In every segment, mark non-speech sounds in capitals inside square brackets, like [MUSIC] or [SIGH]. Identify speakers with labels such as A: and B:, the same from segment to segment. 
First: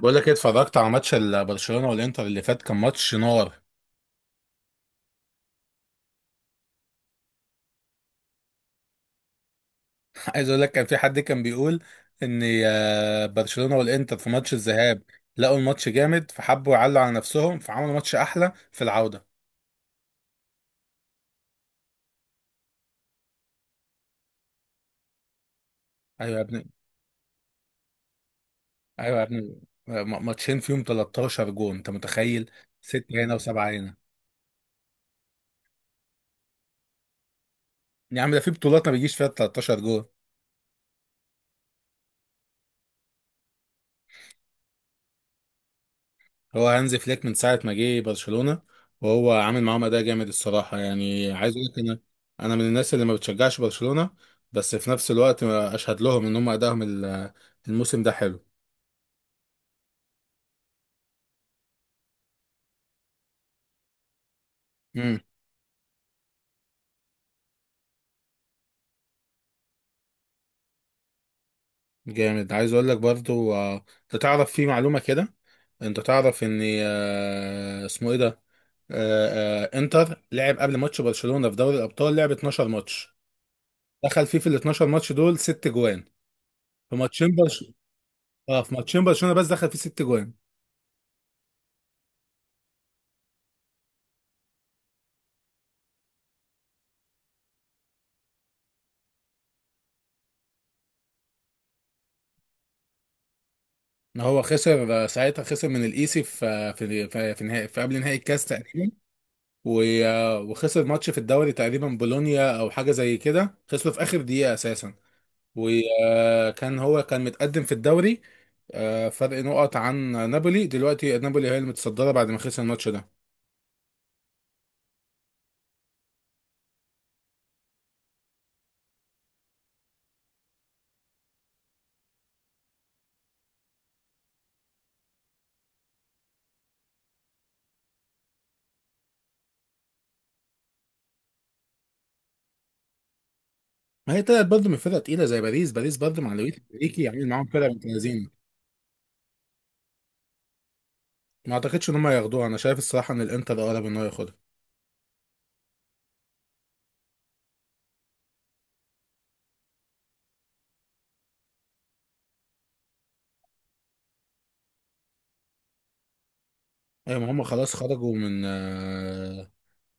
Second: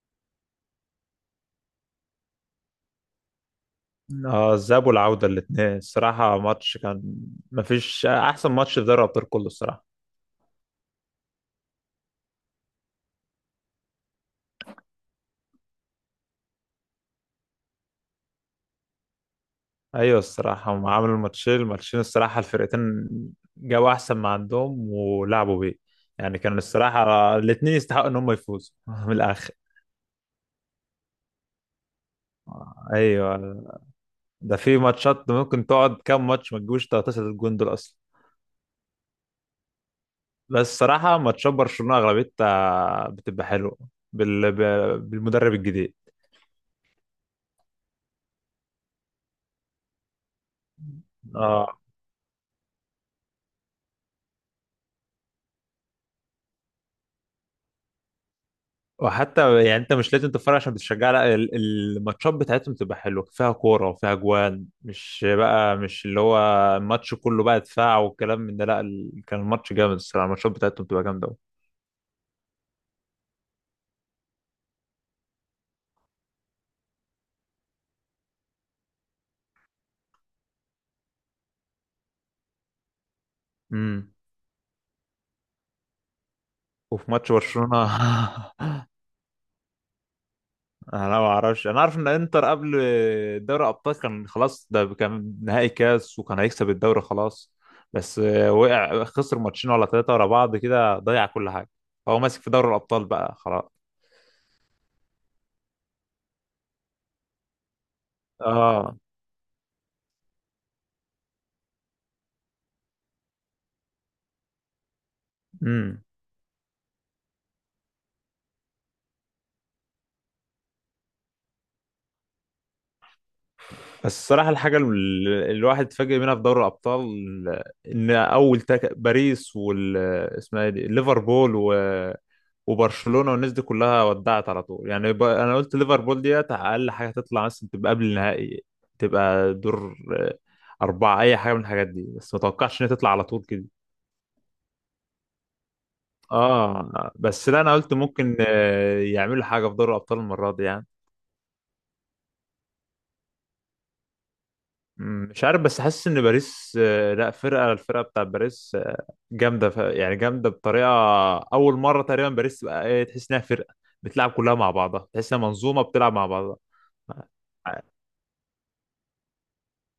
A: بقول لك ايه، اتفرجت على ماتش برشلونه والانتر اللي فات. كان ماتش نار.
B: اه، الذهاب والعودة الاتنين الصراحة ماتش كان. مفيش أحسن ماتش في دوري الأبطال كله الصراحة.
A: [LAUGHS] عايز اقول لك كان في حد كان بيقول ان برشلونه والانتر في ماتش الذهاب لقوا الماتش جامد فحبوا يعلوا على نفسهم فعملوا ماتش احلى في العوده.
B: أيوة الصراحة هم عملوا الماتشين الصراحة الفرقتين جابوا أحسن ما عندهم ولعبوا بيه.
A: ايوه
B: يعني
A: يا
B: كان
A: ابني،
B: الصراحة الاتنين يستحقوا إن هم يفوزوا [LAUGHS] من
A: ايوه يا
B: الآخر.
A: ابني. ماتشين فيهم 13 جون، انت متخيل؟ ستة هنا
B: أيوة،
A: وسبعة هنا.
B: ده في ماتشات ممكن تقعد كام ماتش ما تجيبوش 13 جون دول أصلا.
A: يا عم ده في بطولات ما بيجيش فيها 13 جون.
B: بس الصراحة ماتشات برشلونة أغلبيتها بتبقى حلوة بالمدرب الجديد.
A: هو هانز فليك من ساعة ما جه برشلونة، وهو عامل معاهم أداء جامد الصراحة. يعني عايز أقول لك،
B: اه.
A: أنا من الناس اللي ما بتشجعش برشلونة، بس في نفس الوقت أشهد لهم إن هم أدائهم الموسم ده حلو.
B: وحتى يعني انت مش لازم تتفرج عشان بتشجع، لا، الماتشات بتاعتهم تبقى حلوه فيها كوره وفيها جوان،
A: امم
B: مش بقى مش اللي هو الماتش كله بقى دفاع والكلام من ده. لا، كان الماتش جامد الصراحه، الماتشات بتاعتهم تبقى جامده أوي.
A: جامد. عايز أقول لك برضو، أنت تعرف في معلومة كده، أنت تعرف إن اسمه إيه ده، إنتر لعب قبل ماتش برشلونة في دوري الأبطال لعب 12 ماتش،
B: امم
A: دخل فيه في ال 12 ماتش دول ست جوان. في
B: وفي ماتش
A: ماتشين برش...
B: برشلونه.
A: اه في
B: [LAUGHS]
A: ماتشين برشلونة بس دخل فيه ست جوان.
B: انا ما اعرفش، انا عارف ان انتر قبل دوري ابطال كان خلاص، ده كان نهائي كاس وكان هيكسب الدوري خلاص. بس وقع، خسر ماتشين ولا ثلاثه ورا بعض كده، ضيع كل حاجه. هو ماسك في دوري الابطال بقى خلاص.
A: هو خسر ساعتها، خسر من الايسي في قبل نهائي الكاس تقريبا.
B: اه.
A: وخسر ماتش في الدوري تقريبا بولونيا او حاجه زي كده، خسره في اخر دقيقه اساسا.
B: امم
A: وكان هو كان متقدم في الدوري. فرق نقط عن نابولي. دلوقتي نابولي هي المتصدره بعد ما خسر الماتش ده.
B: بس الصراحة الحاجة اللي الواحد اتفاجئ منها في دوري الأبطال، إن باريس وال اسمها إيه دي ليفربول وبرشلونة والناس دي كلها ودعت على طول. يعني أنا قلت ليفربول ديت أقل حاجة تطلع مثلا تبقى قبل النهائي، تبقى دور أربعة، أي حاجة من الحاجات دي، بس ما توقعش إنها تطلع على طول كده.
A: ما هي طلعت برضه من فرقه تقيله زي باريس. باريس برضه مع لويس انريكي
B: آه
A: عامل معاهم
B: بس لا،
A: فرقه
B: أنا قلت
A: متميزين.
B: ممكن يعملوا حاجة في دوري الأبطال المرة دي يعني.
A: ما اعتقدش ان هم ياخدوها. انا شايف الصراحه ان الانتر اقرب ان هو ياخدها.
B: مش عارف، بس حاسس إن باريس، لا، فرقة، الفرقة بتاع باريس جامده. يعني جامده بطريقه، اول مره تقريبا باريس تبقى ايه، تحس انها فرقه بتلعب كلها مع بعضها، تحس انها منظومه بتلعب مع بعضها.
A: ايوه ما هم خلاص خرجوا من آه،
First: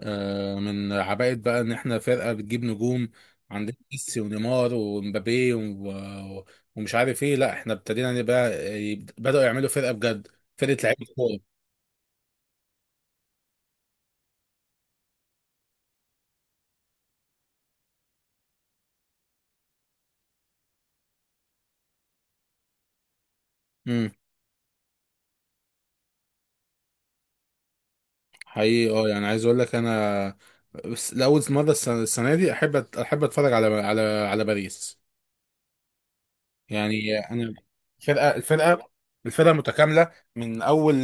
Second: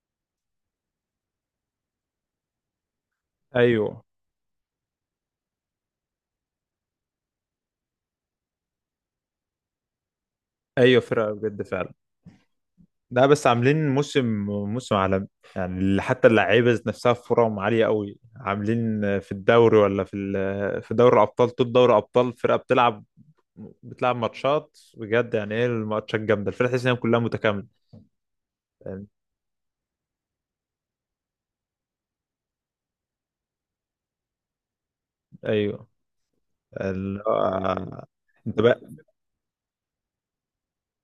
A: آه، من عباءة بقى ان احنا فرقة بتجيب نجوم، عندنا
B: ايوه،
A: ميسي ونيمار ومبابي ومش عارف ايه. لا احنا ابتدينا نبقى، بدأوا يعملوا فرقة بجد، فرقة
B: ايوه،
A: لعيبة
B: فرقه
A: كورة.
B: بجد فعلا. لا بس عاملين موسم، موسم عالمي. يعني حتى اللعيبه ذات نفسها فرقهم عاليه قوي، عاملين في الدوري ولا في في دوري الابطال، طول دوري ابطال فرقه بتلعب،
A: امم
B: بتلعب ماتشات بجد. يعني ايه، الماتشات جامده، الفرقه تحس انها كلها متكامله.
A: حقيقي. اه يعني عايز اقول لك انا، بس لأول مرة السنة دي احب، احب اتفرج على باريس.
B: ايوه.
A: يعني
B: ال...
A: انا
B: آه،
A: الفرقة
B: انت بقى.
A: الفرقة الفرقة متكاملة، من أول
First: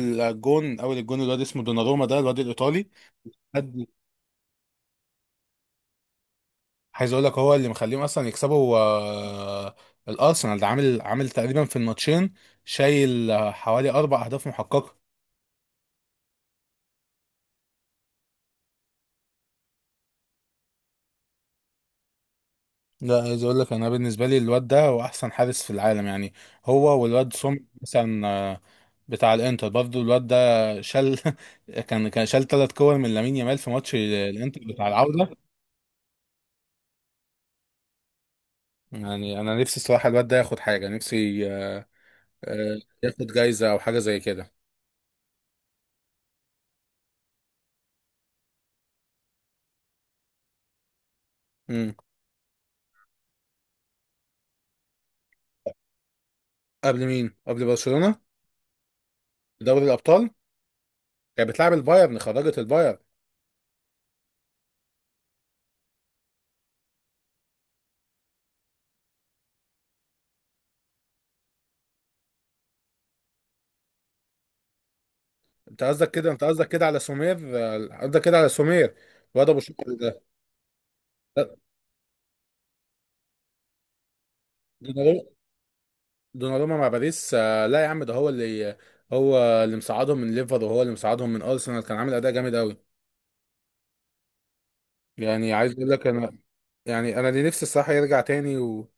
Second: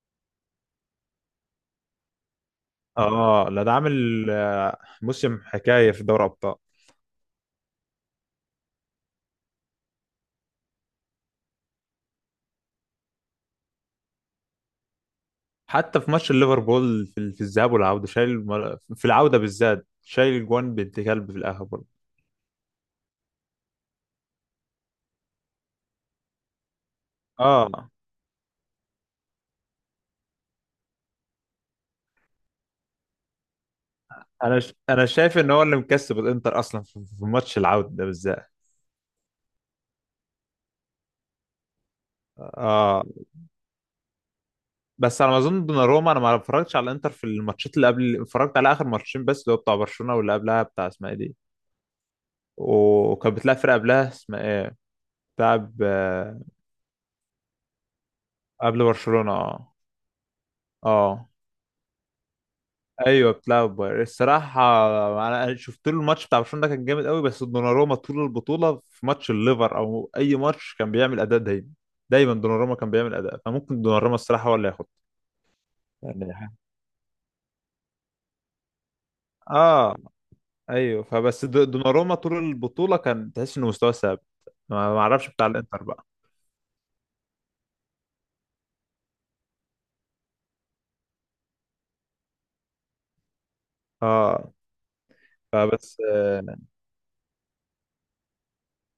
A: جون، أول الجون الواد اسمه دوناروما ده، الواد الإيطالي.
B: اه لا، ده عامل موسم حكايه في دوري ابطال.
A: عايز اقول لك هو اللي مخليهم اصلا يكسبوا. الارسنال ده عامل تقريبا في الماتشين، شايل حوالي اربع اهداف محققه.
B: حتى في ماتش ليفربول في الذهاب والعوده شايل، في العوده بالذات شايل الجوان بنت كلب في الاخر برضه.
A: لا عايز اقول لك انا بالنسبه لي الواد ده هو احسن حارس في العالم يعني، هو والواد سوم
B: اه.
A: مثلا، بتاع الانتر برضه الواد ده، شال [LAUGHS] كان شال ثلاث كور من لامين يامال في ماتش
B: انا
A: الانتر بتاع
B: انا
A: العوده.
B: شايف ان هو اللي مكسب الانتر اصلا في ماتش العوده ده بالذات.
A: يعني انا نفسي الصراحه الواد ده ياخد حاجه، نفسي
B: اه
A: ياخد جايزه او حاجه زي كده.
B: بس على ما اظن دوناروما، انا ما اتفرجتش على الانتر في الماتشات اللي قبل، اتفرجت على اخر ماتشين بس اللي هو بتاع برشلونه واللي قبلها بتاع اسمها ايه دي.
A: مم.
B: وكانت بتلعب فرقه قبلها اسمها ايه، بتلعب
A: قبل مين؟ قبل برشلونه
B: قبل برشلونه. اه.
A: دوري الابطال
B: اه
A: كانت بتلعب البايرن. خرجت البايرن.
B: ايوه، بتلعب بايرن الصراحه. انا شفت له الماتش بتاع برشلونه ده كان جامد قوي، بس دوناروما طول البطوله في ماتش الليفر او اي ماتش كان بيعمل اداء دايما، دايما دوناروما كان بيعمل اداء، فممكن دوناروما الصراحه هو اللي ياخد.
A: انت قصدك كده
B: يعني
A: انت
B: ح-
A: قصدك كده على سومير، قصدك كده على سومير، الواد ابو شكر
B: اه
A: ده.
B: ايوه. فبس
A: لا،
B: دوناروما طول البطوله كان تحس انه مستواه ثابت. ما
A: دوناروما
B: اعرفش بتاع الانتر بقى.
A: دوناروما مع باريس. لا يا عم ده هو اللي مساعدهم من ليفر، وهو اللي مساعدهم من ارسنال، كان عامل اداء جامد قوي.
B: اه
A: يعني عايز اقول
B: فبس
A: لك انا، يعني انا اللي نفسي الصراحه يرجع تاني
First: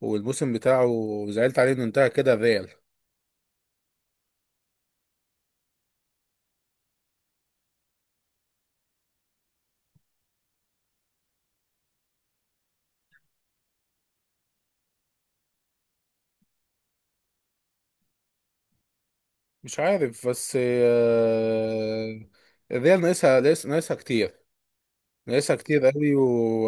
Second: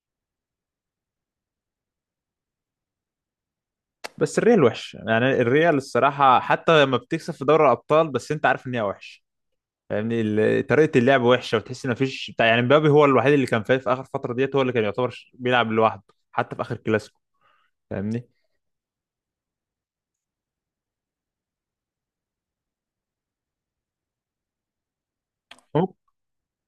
A: والموسم بتاعه. زعلت عليه انه انتهى كده الريال.
B: بس الريال وحش، يعني الريال الصراحه حتى لما بتكسب في دوري الابطال، بس انت عارف ان هي وحش. فاهمني طريقه اللعب وحشه، وتحس ان مفيش بتاع، يعني مبابي هو الوحيد اللي كان فايق في اخر فتره ديت، هو اللي كان يعتبر بيلعب لوحده حتى في اخر كلاسيكو. فاهمني.
A: مش عارف، بس الريال ناقصها كتير، ناقصها كتير
B: مم-
A: قوي،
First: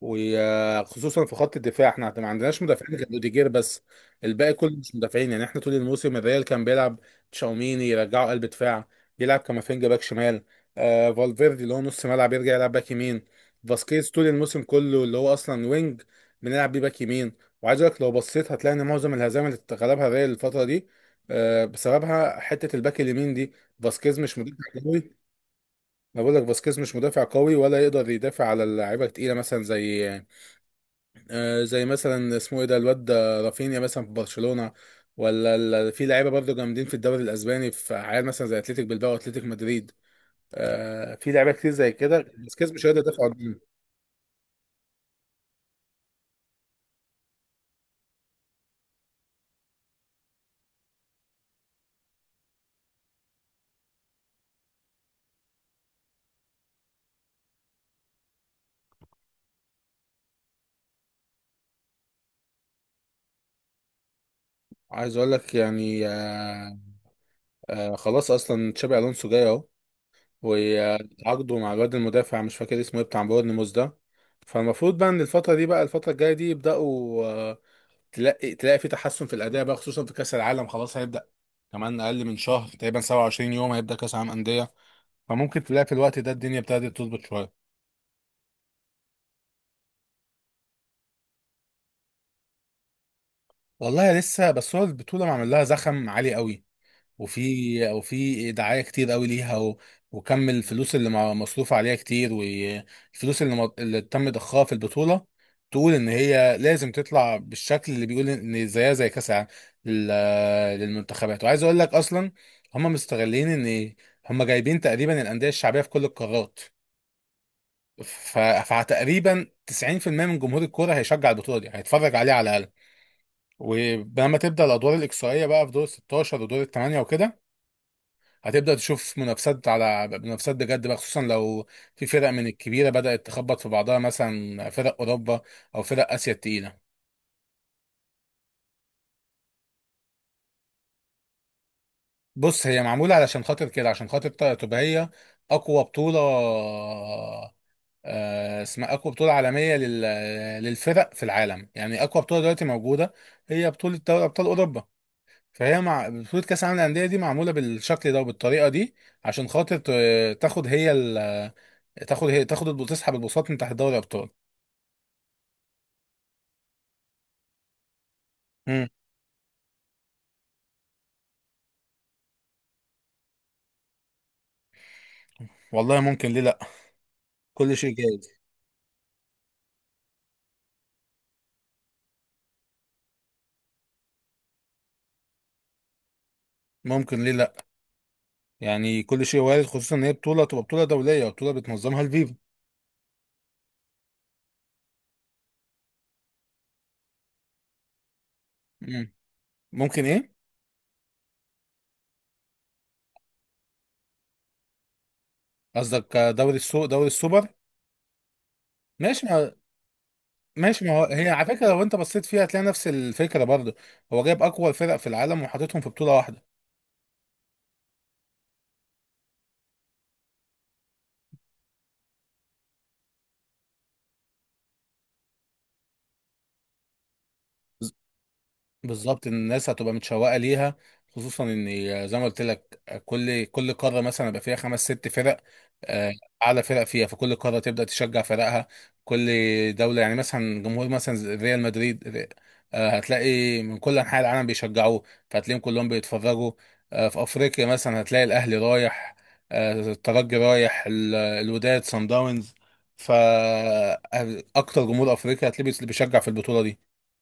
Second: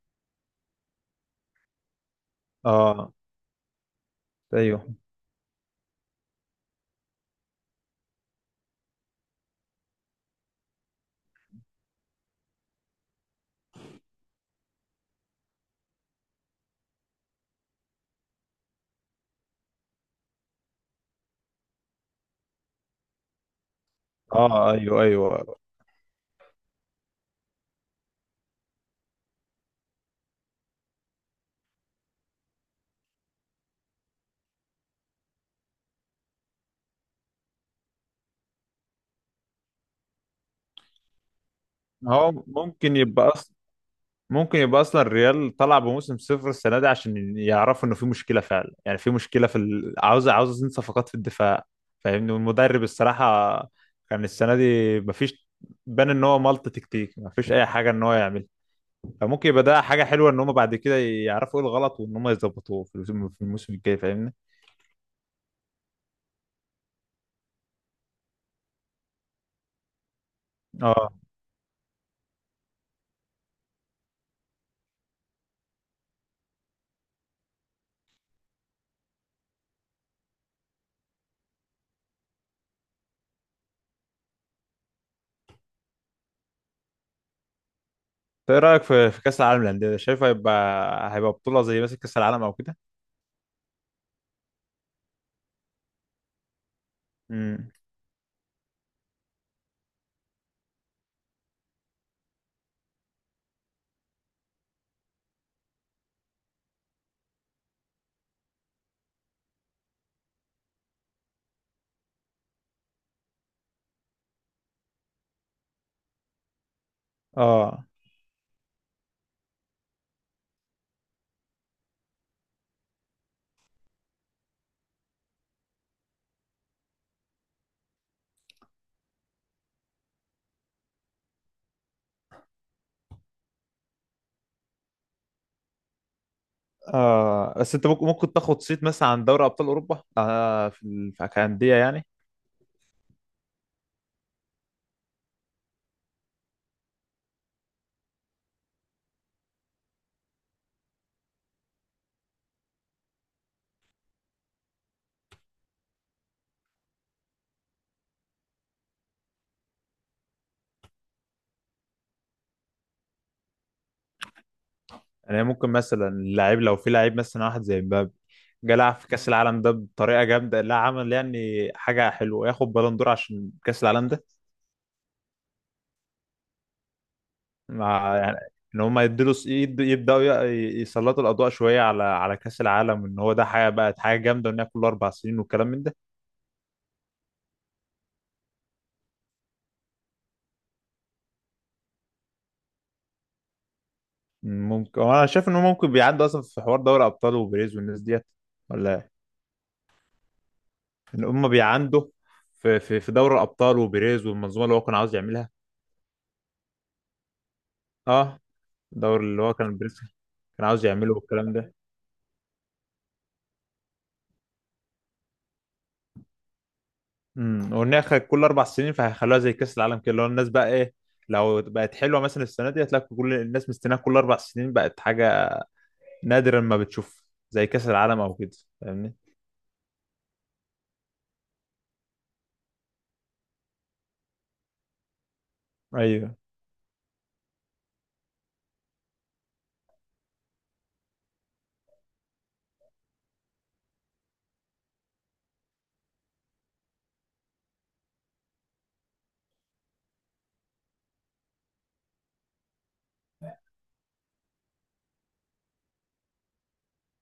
A: وخصوصا في خط الدفاع. احنا ما عندناش مدافعين غير
B: اه
A: اوديجير بس. الباقي كله مش
B: ايوه.
A: مدافعين. يعني احنا طول الموسم الريال كان بيلعب تشاوميني يرجعه قلب دفاع، يلعب كامافينجا باك شمال، فالفيردي اللي هو نص ملعب يرجع يلعب باك يمين، فاسكيز طول الموسم كله اللي هو اصلا وينج بنلعب بيه باك يمين. وعايز اقول لك لو بصيت هتلاقي ان معظم الهزائم اللي غلبها الريال الفتره دي بسببها حته الباك اليمين دي. فاسكيز مش
B: اه
A: مدافع
B: ايوه،
A: قوي.
B: ايوه.
A: ما بقول لك فاسكيز مش مدافع قوي، ولا يقدر يدافع على اللعيبه التقيله، مثلا زي مثلا اسمه ايه ده الواد ده رافينيا مثلا في برشلونة، ولا في لعيبه برضه جامدين في الدوري الاسباني. في عيال مثلا زي اتلتيك بلباو واتلتيك مدريد، في لعيبه كتير زي كده،
B: هو
A: بس كاس مش
B: ممكن
A: هيقدر يدافع
B: يبقى اصلا،
A: عنهم.
B: ممكن يبقى اصلا الريال طلع بموسم صفر السنه دي عشان يعرفوا انه في مشكله فعلا، يعني في مشكله في عاوزين صفقات في الدفاع. فاهمني. والمدرب الصراحه كان السنه دي مفيش، بان ان هو ملط تكتيك، مفيش اي حاجه ان هو يعمل. فممكن يبقى ده حاجه حلوه ان هم بعد كده يعرفوا ايه الغلط، وان هم يظبطوه في الموسم، في الموسم الجاي. فاهمني.
A: عايز اقول لك يعني، خلاص اصلا تشابي الونسو جاي اهو،
B: اه.
A: وعقده مع الواد المدافع مش فاكر اسمه ايه بتاع بورنموث ده. فالمفروض بقى ان الفتره دي، بقى الفتره الجايه دي يبداوا، تلاقي في تحسن في الاداء بقى، خصوصا في كاس العالم خلاص هيبدا كمان اقل من شهر تقريبا. 27 يوم هيبدا كاس عالم انديه. فممكن تلاقي في الوقت ده الدنيا ابتدت تظبط شويه.
B: طيب ايه رايك في كاس العالم للانديه ده؟ شايف هيبقى، هيبقى بطوله زي مثلا كاس العالم او كده؟
A: والله لسه، بس هو البطوله معمل لها زخم عالي قوي،
B: امم.
A: وفي دعايه كتير قوي ليها، و... وكم الفلوس اللي مصروف عليها كتير، والفلوس اللي تم ضخها في البطوله تقول ان هي لازم تطلع بالشكل اللي بيقول ان زيها زي كاس العالم لل... للمنتخبات. وعايز اقول لك اصلا، هم مستغلين ان هم جايبين تقريبا الانديه الشعبيه في كل القارات،
B: اه،
A: فتقريبا 90% من جمهور الكوره هيشجع البطوله دي، هيتفرج عليها على الاقل. ولما تبدا الادوار الاقصائيه بقى، في دور 16 ودور الثمانيه وكده، هتبدأ تشوف منافسات على منافسات بجد بقى، خصوصا لو في فرق من الكبيرة بدأت تخبط في بعضها، مثلا فرق أوروبا أو فرق آسيا التقيلة.
B: اه بس انت ممكن، ممكن تاخد صيت مثلا عن دوري ابطال اوروبا في كانديه يعني.
A: بص هي معمولة علشان خاطر كده، عشان خاطر تبقى هي أقوى بطولة، اسمها أقوى بطولة عالمية للفرق في العالم. يعني أقوى بطولة دلوقتي موجودة هي بطولة دوري أبطال أوروبا. فهي مع بطولة كأس العالم للأندية دي معمولة بالشكل ده وبالطريقة دي عشان خاطر تاخد هي ال... تاخد هي تاخد الب- تسحب البساط من تحت دوري الأبطال.
B: يعني ممكن مثلا اللاعب لو في لاعب مثلا واحد زي مبابي جه
A: امم
B: لعب في كاس العالم ده بطريقه جامده، لا عمل يعني حاجه حلوه، ياخد بالون دور عشان كاس العالم ده.
A: والله ممكن، ليه لا؟ كل شيء
B: مع
A: جايز.
B: يعني ان هم يدوا، يبداوا يسلطوا الاضواء شويه على كاس العالم، وان هو ده حاجه، بقت حاجه جامده، وان هي كل اربع سنين والكلام من ده.
A: ممكن ليه لا، يعني كل شيء وارد، خصوصا ان هي بطوله تبقى بطوله دوليه وبطوله بتنظمها الفيفا.
B: ممكن. انا شايف ان هم ممكن بيعندوا اصلا، في حوار دوري ابطال وبيريز والناس ديت، ولا
A: امم ممكن ايه.
B: ان هم بيعندوا في دوري الابطال وبيريز والمنظومه اللي هو كان عاوز يعملها.
A: قصدك دوري السوبر.
B: اه، الدوري
A: ماشي
B: اللي
A: ما
B: هو كان بيريز كان
A: ماشي
B: عاوز
A: ما هو
B: يعمله
A: هي على
B: والكلام
A: فكره
B: ده.
A: لو انت بصيت فيها هتلاقي نفس الفكره برضه. هو جايب اقوى الفرق في العالم وحاططهم في بطوله واحده.
B: امم. وان هي كل اربع سنين، فهيخلوها زي كاس العالم كده، اللي هو الناس بقى ايه، لو بقت حلوه مثلا السنه دي هتلاقي كل الناس مستناها، كل اربع سنين بقت حاجه نادرا ما بتشوف، زي كاس العالم او كده. فاهمني.
A: بالظبط إن الناس هتبقى متشوقه ليها، خصوصا ان زي ما قلت لك كل قاره مثلا يبقى فيها خمس ست فرق، آه،
B: ايوه.
A: اعلى فرق فيها، فكل قاره تبدا تشجع فرقها. كل دوله يعني، مثلا جمهور مثلا زي ريال مدريد، هتلاقي من كل انحاء العالم بيشجعوه، فهتلاقيهم كلهم بيتفرجوا، في افريقيا مثلا هتلاقي الاهلي رايح، الترجي رايح، الوداد، سان داونز. فاكتر جمهور افريقيا هتلاقيه بيشجع في البطوله دي.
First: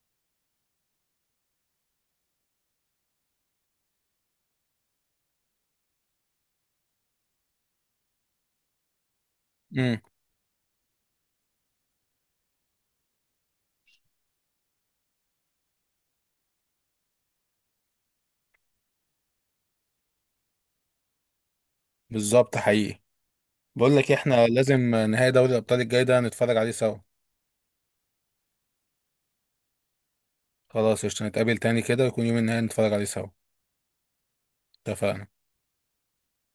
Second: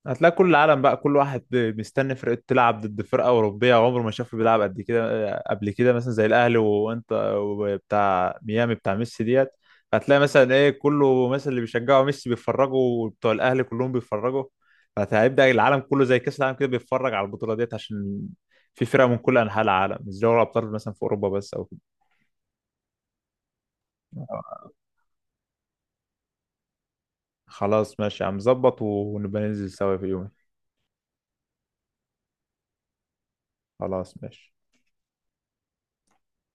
B: هتلاقي كل العالم بقى كل واحد مستني فرقته تلعب ضد فرقه اوروبيه عمره ما شافه بيلعب قد كده، قبل كده مثلا زي الاهلي وانت وبتاع ميامي بتاع ميسي ديت.
A: امم
B: هتلاقي مثلا ايه، كله مثلا اللي بيشجعوا ميسي بيتفرجوا، وبتوع الاهلي كلهم بيتفرجوا. فهيبدأ العالم كله زي كاس العالم كده بيتفرج على البطوله ديت، عشان في فرق من كل انحاء العالم، مش دوري ابطال مثلا في اوروبا بس او كده.
A: بالظبط. حقيقي. بقول لك إيه، احنا لازم نهائي دوري الابطال الجاي ده نتفرج عليه سوا.
B: خلاص ماشي، هنظبط ونبقى ننزل سوا في يوم.
A: خلاص قشطة، نتقابل تاني كده ويكون يوم النهائي نتفرج عليه سوا.
B: خلاص ماشي.
A: اتفقنا.